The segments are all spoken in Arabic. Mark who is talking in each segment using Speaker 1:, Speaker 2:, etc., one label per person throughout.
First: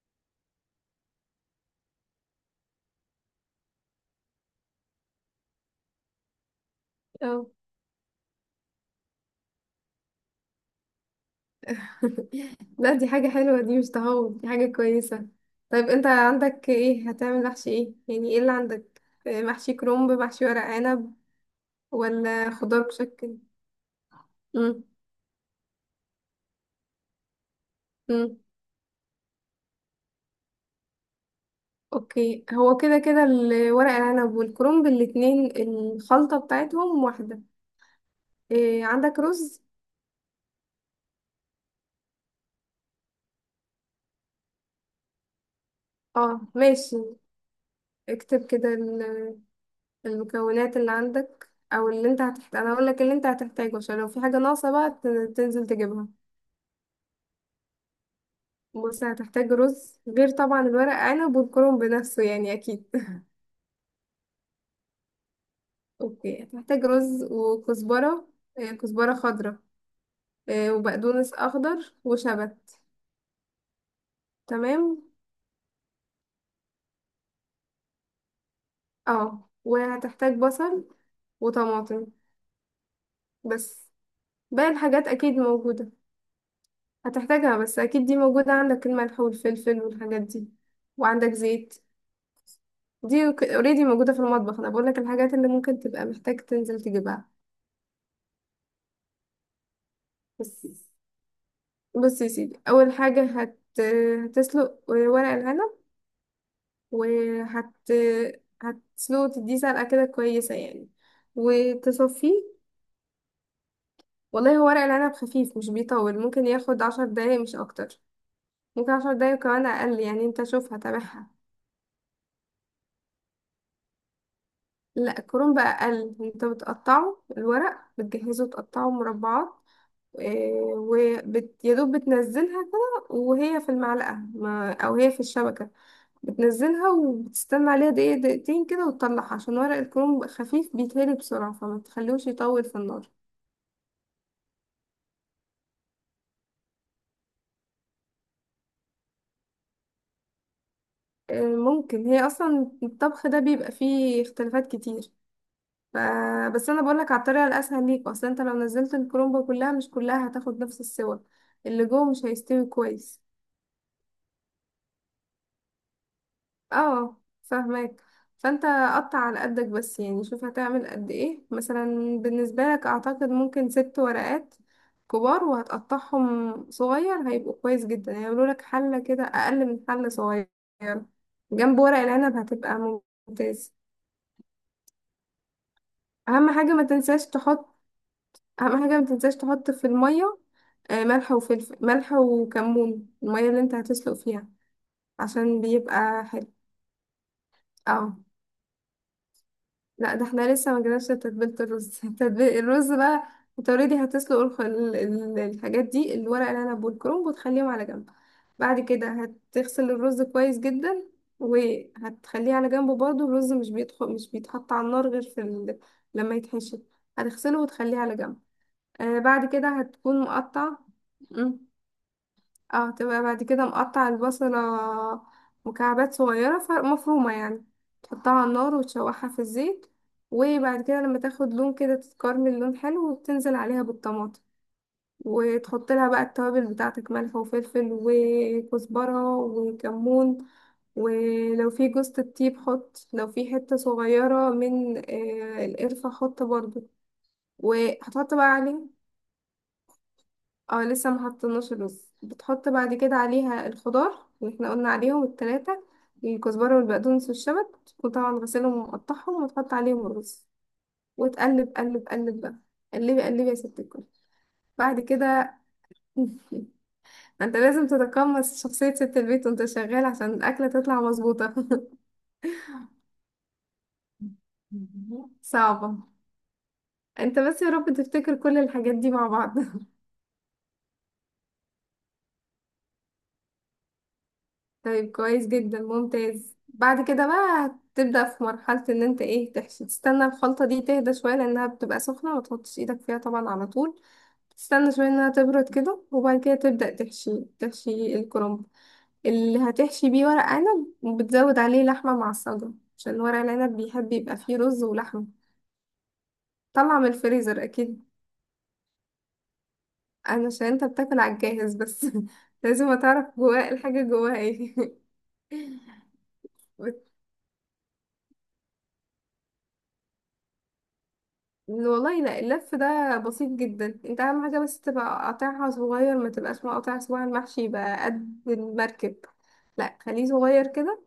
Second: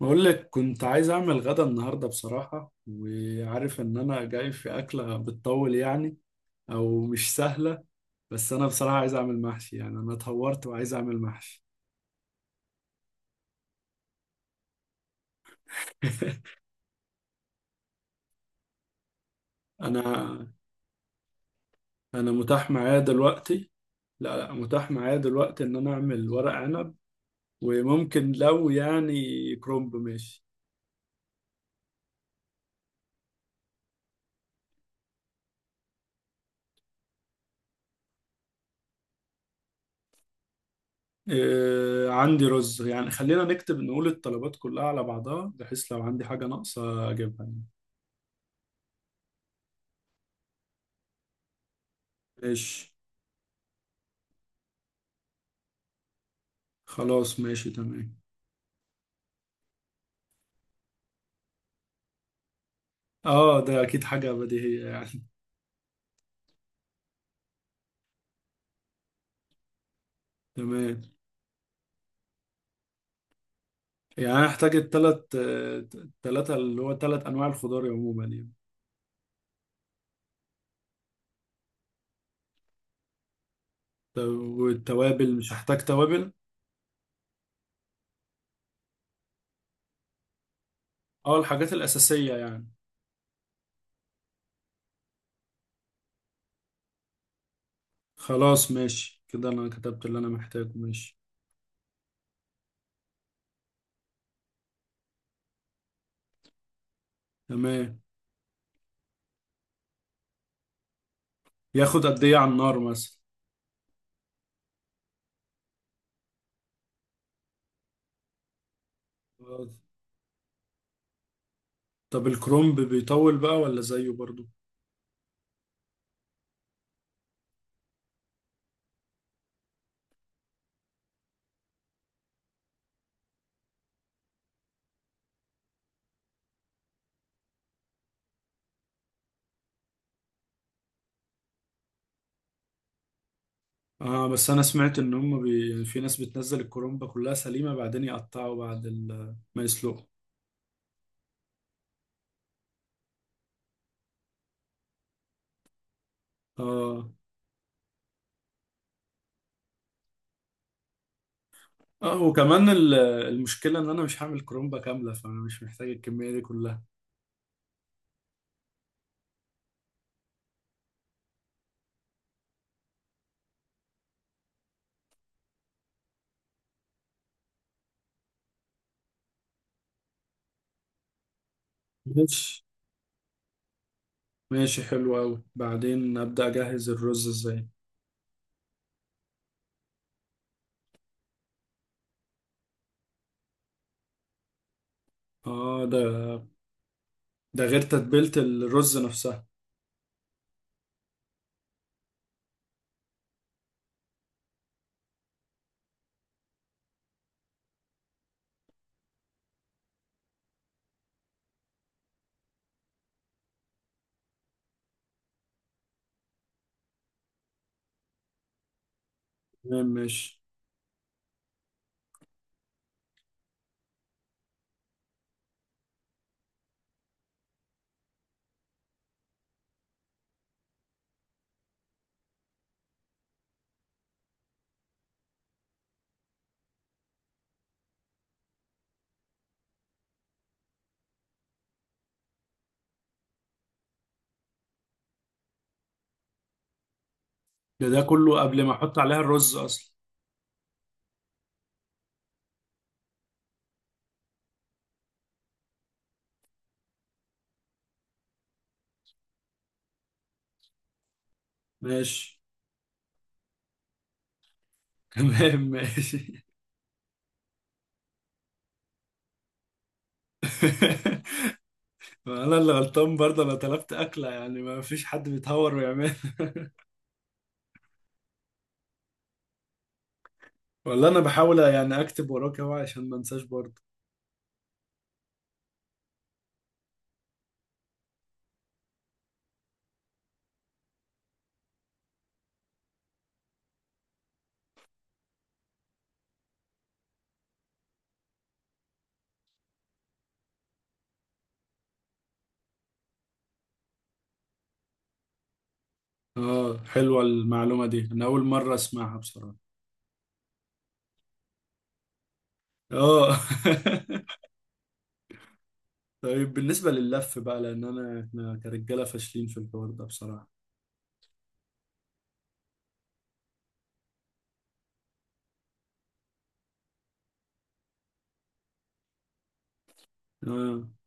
Speaker 1: بقول لك كنت عايز اعمل غدا النهارده، بصراحه، وعارف ان انا جاي في اكله بتطول يعني، او مش
Speaker 2: اه
Speaker 1: سهله. بس انا بصراحه عايز اعمل محشي، يعني انا اتهورت وعايز اعمل محشي.
Speaker 2: لا، دي حاجة حلوة، دي مش تهور، دي حاجة كويسة. طيب، انت عندك ايه؟ هتعمل محشي ايه يعني؟ ايه اللي عندك؟ محشي كرنب، محشي
Speaker 1: انا
Speaker 2: ورق عنب،
Speaker 1: انا
Speaker 2: ولا
Speaker 1: متاح
Speaker 2: خضار
Speaker 1: معايا
Speaker 2: مشكل؟
Speaker 1: دلوقتي. لا، لا،
Speaker 2: مم.
Speaker 1: متاح معايا دلوقتي ان انا اعمل ورق عنب. وممكن
Speaker 2: مم.
Speaker 1: لو يعني كرومب ماشي.
Speaker 2: اوكي، هو كده كده الورق العنب والكرنب الاتنين الخلطة بتاعتهم واحدة. إيه، عندك رز؟
Speaker 1: آه، عندي رز. يعني خلينا نكتب نقول الطلبات كلها على بعضها بحيث لو عندي
Speaker 2: اه
Speaker 1: حاجه
Speaker 2: ماشي.
Speaker 1: ناقصه اجيبها يعني.
Speaker 2: اكتب كده المكونات اللي عندك او اللي انت هتحتاج. انا اقول
Speaker 1: ماشي.
Speaker 2: لك اللي انت هتحتاجه عشان لو في حاجة ناقصة بقى تنزل تجيبها.
Speaker 1: خلاص. ماشي. تمام.
Speaker 2: بص، هتحتاج رز غير طبعا الورق عنب والكرنب بنفسه يعني اكيد.
Speaker 1: اه، ده اكيد حاجة بديهية يعني.
Speaker 2: اوكي، هتحتاج رز وكزبرة. كزبرة خضراء.
Speaker 1: تمام.
Speaker 2: وبقدونس اخضر وشبت.
Speaker 1: يعني انا احتاج
Speaker 2: تمام.
Speaker 1: التلاتة، اللي هو تلات انواع الخضار عموما يعني.
Speaker 2: اه، وهتحتاج بصل وطماطم بس.
Speaker 1: طب،
Speaker 2: باقي الحاجات اكيد
Speaker 1: والتوابل؟ مش هحتاج
Speaker 2: موجودة،
Speaker 1: توابل؟
Speaker 2: هتحتاجها بس اكيد دي موجودة عندك، الملح والفلفل والحاجات دي. وعندك
Speaker 1: اه، الحاجات
Speaker 2: زيت،
Speaker 1: الاساسية يعني.
Speaker 2: دي اوريدي موجودة في المطبخ. انا بقولك الحاجات اللي ممكن تبقى محتاج تنزل تجيبها
Speaker 1: خلاص، ماشي كده. انا كتبت اللي انا
Speaker 2: بس.
Speaker 1: محتاجه. ماشي.
Speaker 2: بص يا سيدي، اول حاجه هتسلق ورق العنب، وهت
Speaker 1: تمام.
Speaker 2: هتسلقه تديه سلقه كده كويسه يعني،
Speaker 1: ياخد قد ايه على
Speaker 2: وتصفيه.
Speaker 1: النار مثلا؟
Speaker 2: والله هو ورق العنب خفيف، مش بيطول، ممكن ياخد 10 دقايق مش اكتر. ممكن 10 دقايق، كمان
Speaker 1: آه.
Speaker 2: اقل يعني، انت شوف هتابعها.
Speaker 1: طب الكرنب بيطول بقى ولا زيه برضو؟
Speaker 2: لا الكرنب بقى اقل، انت بتقطعه الورق بتجهزه تقطعه مربعات. آه، يا دوب بتنزلها كده وهي في المعلقه، ما... او هي في الشبكه. بتنزلها وبتستنى عليها دقيقة دقيقتين كده وتطلعها، عشان ورق الكروم بيبقى خفيف بيتهري بسرعة، فما تخلوش يطول في النار.
Speaker 1: اه، بس انا سمعت ان هم في ناس بتنزل الكرنب كلها سليمة، بعدين يقطعوا بعد ما يسلقوا.
Speaker 2: ممكن، هي أصلا الطبخ ده بيبقى فيه اختلافات كتير. ف... بس أنا
Speaker 1: اه،
Speaker 2: بقولك على الطريقة الأسهل ليك. أصلا أنت لو نزلت الكرومبة كلها، مش كلها هتاخد نفس السوى، اللي جوه
Speaker 1: اه،
Speaker 2: مش هيستوي
Speaker 1: وكمان
Speaker 2: كويس.
Speaker 1: المشكلة ان انا مش هعمل كرومبة كاملة، فانا مش محتاج الكمية دي كلها.
Speaker 2: اه فاهمك. فانت قطع على قدك بس يعني، شوف هتعمل قد ايه مثلا. بالنسبة لك اعتقد ممكن 6 ورقات كبار، وهتقطعهم صغير هيبقوا كويس جدا، هيعملوا لك حلة كده اقل من حلة صغير جنب ورق العنب
Speaker 1: ماشي.
Speaker 2: هتبقى ممتاز.
Speaker 1: ماشي، حلو اوي. بعدين ابدأ
Speaker 2: اهم حاجة ما
Speaker 1: اجهز الرز
Speaker 2: تنساش
Speaker 1: ازاي؟
Speaker 2: تحط، اهم حاجة ما تنساش تحط في المية ملح وفلفل، ملح وكمون، المية اللي انت هتسلق فيها، عشان
Speaker 1: اه. ده
Speaker 2: بيبقى حلو.
Speaker 1: ده غير
Speaker 2: اه
Speaker 1: تتبيلة الرز نفسها؟
Speaker 2: لا، ده احنا لسه ما جيناش لتتبيلة الرز. تتبيل الرز بقى. انت اوريدي هتسلق الحاجات دي، الورق العنب والكرنب، وتخليهم على جنب. بعد كده هتغسل الرز كويس جدا، وهتخليه على جنب برضه. الرز مش بيدخل، مش بيتحط على النار غير في لما يتحشي. هتغسله وتخليه على جنب. آه بعد كده
Speaker 1: تمام،
Speaker 2: هتكون
Speaker 1: ماشي.
Speaker 2: مقطع. اه تبقى بعد كده مقطع البصلة مكعبات صغيرة، مفرومة يعني. تحطها على النار وتشوحها في الزيت، وبعد كده لما تاخد لون كده تتكرمل لون حلو، وتنزل عليها بالطماطم. وتحط لها بقى التوابل بتاعتك، ملح وفلفل وكزبرة وكمون. ولو في جوزة الطيب حط، لو في حتة صغيرة من القرفة حط برضو.
Speaker 1: ده
Speaker 2: وهتحط
Speaker 1: كله
Speaker 2: بقى
Speaker 1: قبل ما
Speaker 2: عليه.
Speaker 1: احط عليها الرز اصلا؟
Speaker 2: اه لسه ما حطيناش الرز. بتحط بعد كده عليها الخضار اللي احنا قلنا عليهم التلاتة، الكزبرة والبقدونس والشبت، تكون طبعا غسلهم ومقطعهم، وتحط عليهم الرز، وتقلب قلب
Speaker 1: ماشي.
Speaker 2: قلب بقى. قلبي قلبي يا ست الكل. بعد كده.
Speaker 1: تمام، ماشي.
Speaker 2: انت لازم تتقمص شخصية ست البيت وانت شغال عشان الأكلة تطلع مظبوطة.
Speaker 1: ما انا اللي غلطان برضه، انا طلبت اكلة يعني، ما فيش حد بيتهور
Speaker 2: صعبة.
Speaker 1: ويعمل.
Speaker 2: انت بس يا رب تفتكر كل الحاجات دي مع بعض.
Speaker 1: ولا انا بحاول يعني اكتب وراك اهو عشان ما انساش برضه.
Speaker 2: طيب كويس جدا، ممتاز. بعد كده بقى تبدأ في مرحلة ان انت ايه، تحشي. تستنى الخلطة دي تهدى شوية لانها بتبقى سخنة، ما تحطش ايدك فيها طبعا على طول. تستنى شوية انها تبرد كده، وبعد كده تبدأ تحشي الكرنب اللي هتحشي بيه ورق عنب، وبتزود عليه لحمة معصجة، عشان ورق العنب بيحب يبقى فيه رز ولحمة.
Speaker 1: اه،
Speaker 2: طلع من
Speaker 1: حلوة
Speaker 2: الفريزر
Speaker 1: المعلومة
Speaker 2: اكيد.
Speaker 1: دي، انا اول مرة اسمعها بصراحة.
Speaker 2: انا عشان انت بتاكل على الجاهز بس. لازم تعرف
Speaker 1: اه.
Speaker 2: جواه الحاجة جواها ايه.
Speaker 1: طيب بالنسبة لللف بقى، لان احنا كرجالة فاشلين في الحوار ده بصراحة.
Speaker 2: والله لا، اللف ده بسيط جدا. انت اهم حاجة بس تبقى قطعها صغير، ما تبقاش مقطع صباع المحشي يبقى قد المركب. لا خليه صغير
Speaker 1: اه.
Speaker 2: كده،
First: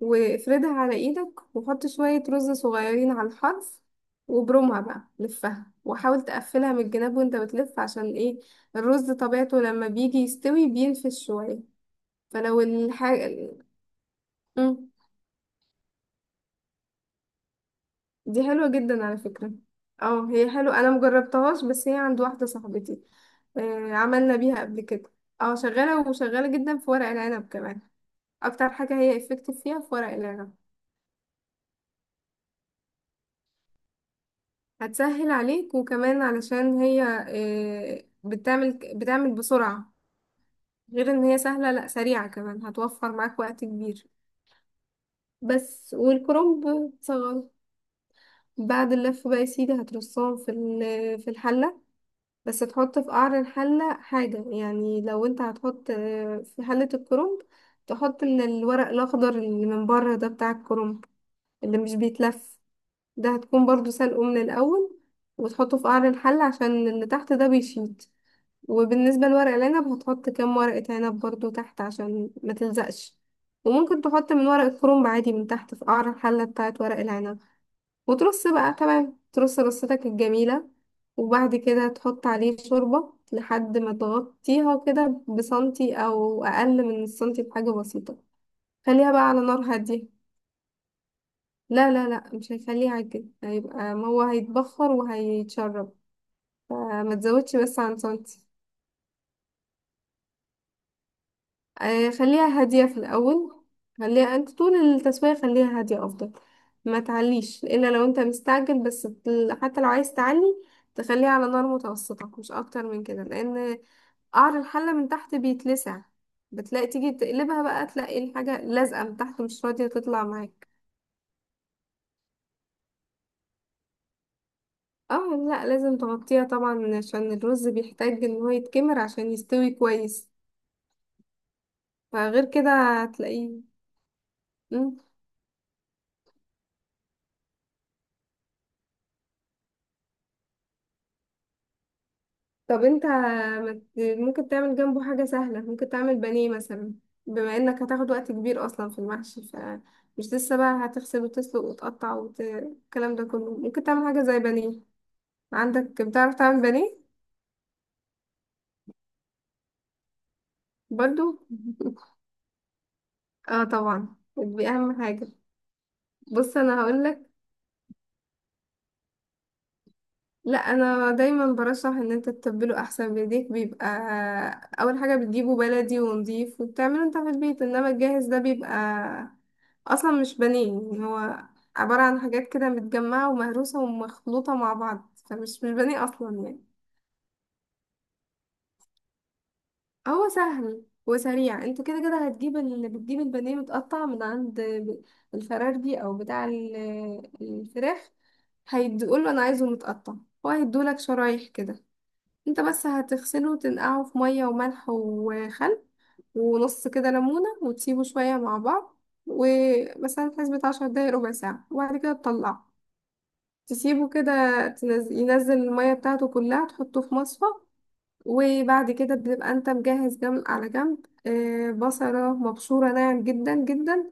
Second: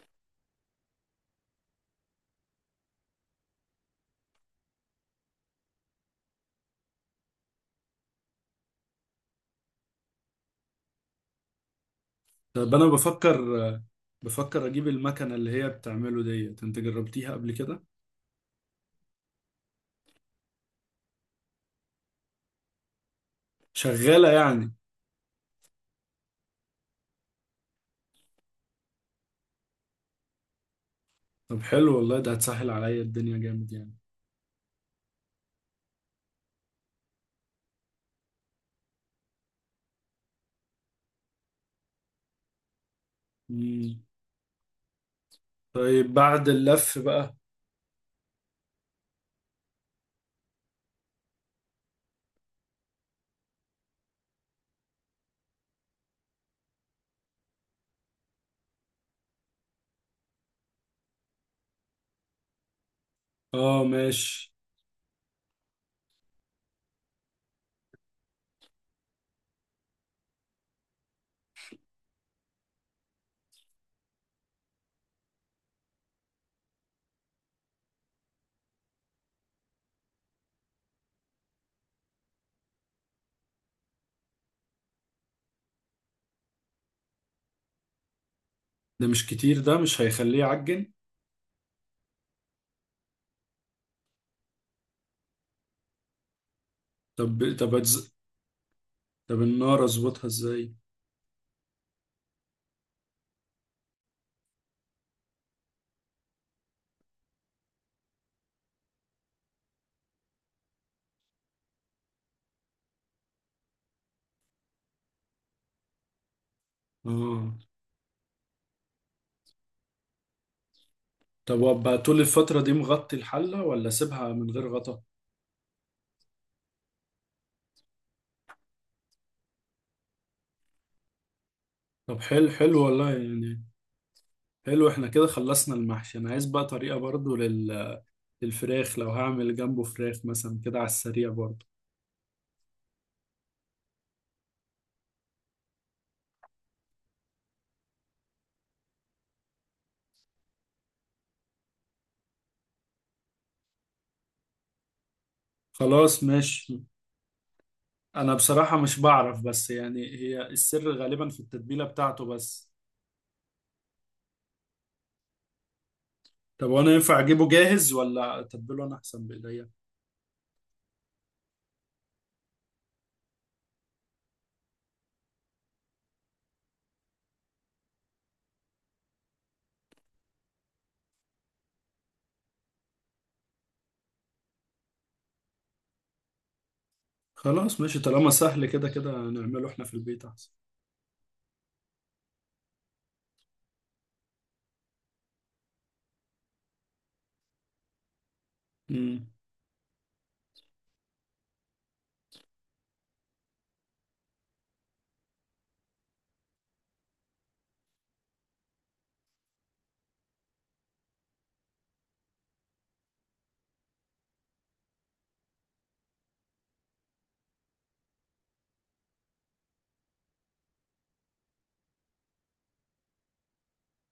Speaker 2: وافردها على ايدك، وحط شوية رز صغيرين على الحرف، وبرمها بقى لفها، وحاول تقفلها من الجناب وانت بتلف. عشان ايه؟ الرز طبيعته لما بيجي يستوي بينفش شوية، فلو
Speaker 1: طب انا بفكر
Speaker 2: الحاجة
Speaker 1: بفكر اجيب المكنة اللي هي بتعمله ديت. انت جربتيها قبل كده؟
Speaker 2: دي حلوة جدا على فكرة. اه هي حلوة، انا مجربتهاش، بس هي عند واحدة صاحبتي. آه
Speaker 1: شغالة
Speaker 2: عملنا بيها
Speaker 1: يعني؟
Speaker 2: قبل كده. اه شغالة، وشغالة جدا في ورق العنب كمان. اكتر حاجة هي افكتيف فيها في ورق العنب.
Speaker 1: طب، حلو والله، ده هتسهل عليا الدنيا جامد يعني.
Speaker 2: هتسهل عليك، وكمان علشان هي بتعمل بسرعة. غير ان هي سهلة، لا سريعة كمان، هتوفر معاك وقت
Speaker 1: مم.
Speaker 2: كبير بس.
Speaker 1: طيب بعد
Speaker 2: والكرنب
Speaker 1: اللف بقى؟
Speaker 2: صغير. بعد اللف بقى يا سيدي، هترصهم في في الحلة. بس تحط في قعر الحلة حاجة يعني، لو انت هتحط في حلة الكرنب، تحط الورق الأخضر اللي من بره ده بتاع الكرنب، اللي مش بيتلف. ده هتكون
Speaker 1: اه،
Speaker 2: برضو سلقه من
Speaker 1: ماشي.
Speaker 2: الأول، وتحطه في قعر الحلة عشان اللي تحت ده بيشيط. وبالنسبة لورق العنب، هتحط كام ورقة عنب برضو تحت عشان ما تلزقش. وممكن تحط من ورق الكرنب عادي من تحت في قعر الحلة بتاعت ورق العنب. وترص بقى تمام، ترص رصتك الجميلة. وبعد كده تحط عليه شوربة لحد ما تغطيها كده بسنتي أو أقل من السنتي بحاجة بسيطة.
Speaker 1: ده
Speaker 2: خليها بقى
Speaker 1: مش
Speaker 2: على
Speaker 1: كتير؟
Speaker 2: نار
Speaker 1: ده مش
Speaker 2: هادية.
Speaker 1: هيخليه يعجن؟
Speaker 2: لا لا لا، مش هيخليها على كده، هيبقى ما هو هيتبخر وهيتشرب. فما
Speaker 1: طب
Speaker 2: تزودش
Speaker 1: طب
Speaker 2: بس عن
Speaker 1: أتز...
Speaker 2: سنتي.
Speaker 1: طب النار اظبطها ازاي؟
Speaker 2: خليها هادية في الأول. خليها أنت طول التسوية خليها هادية أفضل. ما تعليش إلا لو أنت مستعجل بس. حتى لو عايز تعلي، تخليها على نار متوسطة مش أكتر من كده، لأن قعر الحلة من تحت بيتلسع. بتلاقي تيجي
Speaker 1: اه.
Speaker 2: تقلبها بقى تلاقي الحاجة لازقة من تحت مش راضية تطلع معاك.
Speaker 1: طب، وابقى طول الفترة دي مغطي الحلة، ولا اسيبها من غير غطا؟
Speaker 2: اه لا، لازم تغطيها طبعا عشان الرز بيحتاج ان هو يتكمر عشان يستوي كويس.
Speaker 1: طب،
Speaker 2: فغير
Speaker 1: حلو،
Speaker 2: كده
Speaker 1: حلو والله
Speaker 2: هتلاقيه.
Speaker 1: يعني. حلو. احنا كده خلصنا المحشي. انا عايز بقى طريقة برضو للفراخ لو هعمل جنبه فراخ مثلا كده على السريع برضو.
Speaker 2: طب انت ما ت- ممكن تعمل جنبه حاجة سهلة، ممكن تعمل بانيه مثلا. بما انك هتاخد وقت كبير اصلا في المحشي، فمش لسه بقى هتغسل وتسلق وتقطع والكلام ده كله، ممكن تعمل حاجة زي بانيه. عندك
Speaker 1: خلاص،
Speaker 2: بتعرف تعمل
Speaker 1: ماشي.
Speaker 2: بانيه؟
Speaker 1: انا بصراحة مش بعرف، بس يعني هي السر غالبا في
Speaker 2: برضو.
Speaker 1: التتبيلة بتاعته بس.
Speaker 2: اه طبعا دي اهم حاجة. بص
Speaker 1: طب،
Speaker 2: انا
Speaker 1: وانا ينفع
Speaker 2: هقولك.
Speaker 1: اجيبه جاهز ولا اتبله انا احسن بايديا؟
Speaker 2: لا انا دايما برشح ان انت تتبله احسن بايديك. بيبقى اول حاجه بتجيبه بلدي ونضيف وبتعمله انت في البيت، انما الجاهز ده بيبقى اصلا مش بنين يعني. هو عباره عن حاجات كده متجمعه ومهروسه ومخلوطه مع بعض، فمش مش بانيه اصلا يعني.
Speaker 1: خلاص، ماشي طالما سهل، كده كده نعمله احنا في البيت
Speaker 2: هو
Speaker 1: احسن.
Speaker 2: سهل وسريع. انت كده كده هتجيب بتجيب البانيه متقطع من عند الفراربي او بتاع الفراخ.
Speaker 1: امم.
Speaker 2: هيديقوله انا عايزه متقطع، هو هيديهولك شرايح كده. انت بس هتغسله وتنقعه في مية وملح وخل ونص كده ليمونة، وتسيبه شوية مع بعض، ومثلا في حسبة 10 دقايق ربع ساعة، وبعد كده تطلعه. تسيبه كده ينزل المية بتاعته كلها، تحطه في مصفى. وبعد كده بتبقى انت مجهز جنب على جنب بصلة مبشورة ناعم جدا جدا،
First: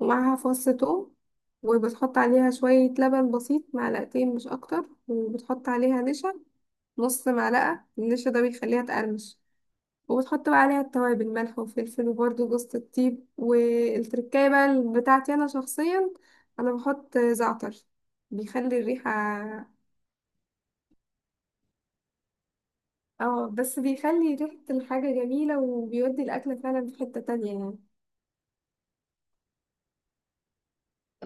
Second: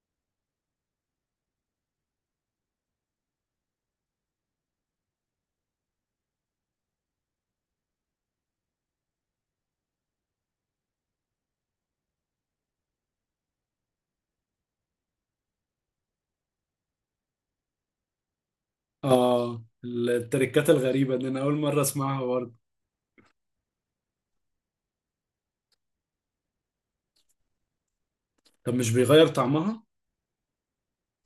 Speaker 2: ومعاها فص ثوم. وبتحط عليها شوية لبن بسيط معلقتين مش أكتر، وبتحط عليها نشا، نص معلقة من النشا، ده بيخليها تقرمش. وبتحط بقى عليها التوابل، ملح وفلفل وبرده جوز الطيب. والتركاية بقى بتاعتي أنا شخصيا، أنا بحط زعتر، بيخلي الريحة.
Speaker 1: اه، التركات الغريبة دي انا اول مرة اسمعها برضه.
Speaker 2: اه بس بيخلي ريحة الحاجة جميلة، وبيودي الأكلة فعلا في حتة تانية يعني.
Speaker 1: طب، مش بيغير طعمها؟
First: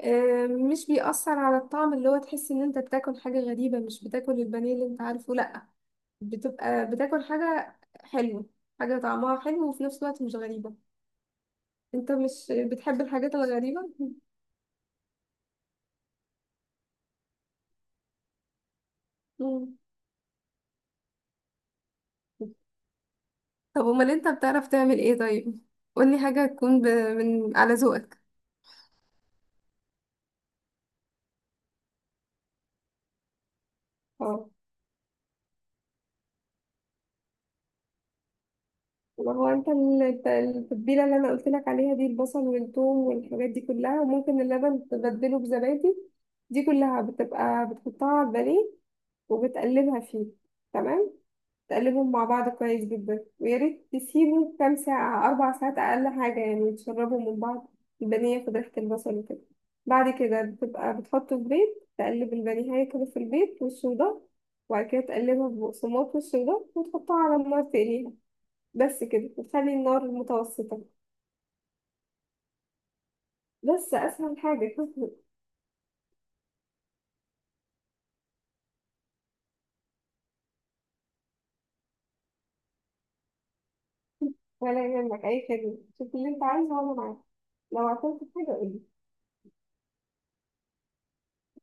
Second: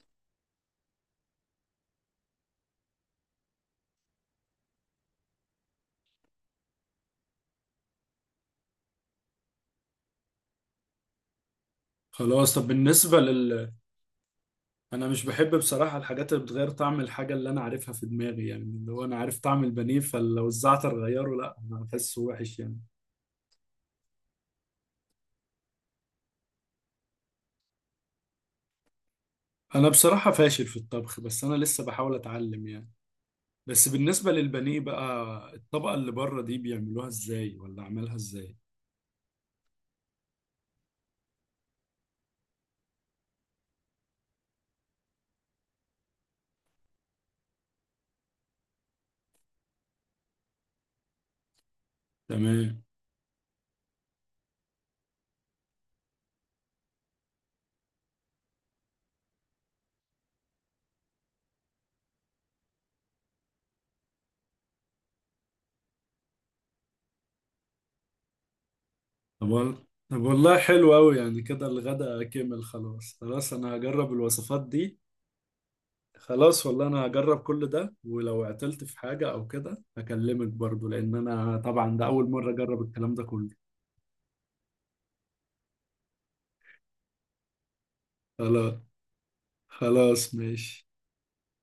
Speaker 2: مش بيأثر على الطعم اللي هو تحس إن أنت بتاكل حاجة غريبة، مش بتاكل البانيه اللي أنت عارفه، لأ. بتبقى بتاكل حاجة حلوة، حاجة طعمها حلو وفي نفس الوقت مش غريبة. انت مش
Speaker 1: خلاص. طب
Speaker 2: بتحب
Speaker 1: بالنسبة
Speaker 2: الحاجات
Speaker 1: لل
Speaker 2: الغريبة.
Speaker 1: أنا مش بحب بصراحة الحاجات اللي بتغير طعم الحاجة اللي أنا عارفها في دماغي، يعني اللي هو أنا عارف طعم
Speaker 2: مم.
Speaker 1: البانيه، فلو الزعتر غيره، لا أنا بحسه وحش يعني.
Speaker 2: طب امال انت بتعرف تعمل ايه طيب؟ قولي حاجة تكون من على ذوقك.
Speaker 1: أنا بصراحة فاشل في الطبخ، بس أنا لسه بحاول أتعلم يعني. بس بالنسبة
Speaker 2: اه
Speaker 1: للبانيه بقى، الطبقة اللي بره دي بيعملوها إزاي، ولا عملها إزاي؟
Speaker 2: ما هو انت التتبيله اللي انا قلت لك عليها دي، البصل والثوم والحاجات دي كلها، وممكن اللبن تبدله بزبادي، دي كلها بتبقى بتحطها على البانيه وبتقلبها فيه. تمام، تقلبهم مع بعض
Speaker 1: تمام.
Speaker 2: كويس جدا، ويا ريت تسيبه كام ساعة، 4 ساعات أقل حاجة يعني، تشربهم من بعض. البانيه ياخد ريحة البصل وكده. بعد كده بتبقى بتحطه في بيض، تقلب البانيه كده في البيض والصودا، وبعد كده تقلبها ببقسماط والصودا، وتحطها على النار تقليها. بس كده، وتخلي النار
Speaker 1: طب والله
Speaker 2: متوسطة.
Speaker 1: حلو أوي يعني. كده الغدا كمل. خلاص. خلاص أنا
Speaker 2: بس
Speaker 1: هجرب
Speaker 2: أسهل
Speaker 1: الوصفات
Speaker 2: حاجة.
Speaker 1: دي. خلاص والله. انا هجرب كل ده، ولو عطلت في حاجة او كده هكلمك برضو، لان انا طبعا ده اول مرة اجرب الكلام ده كله.
Speaker 2: ولا يهمك، أي خدمة، شوف اللي أنت عايزه وأنا معاك. لو عطلت في حاجة
Speaker 1: خلاص.
Speaker 2: قولي.
Speaker 1: خلاص، ماشي.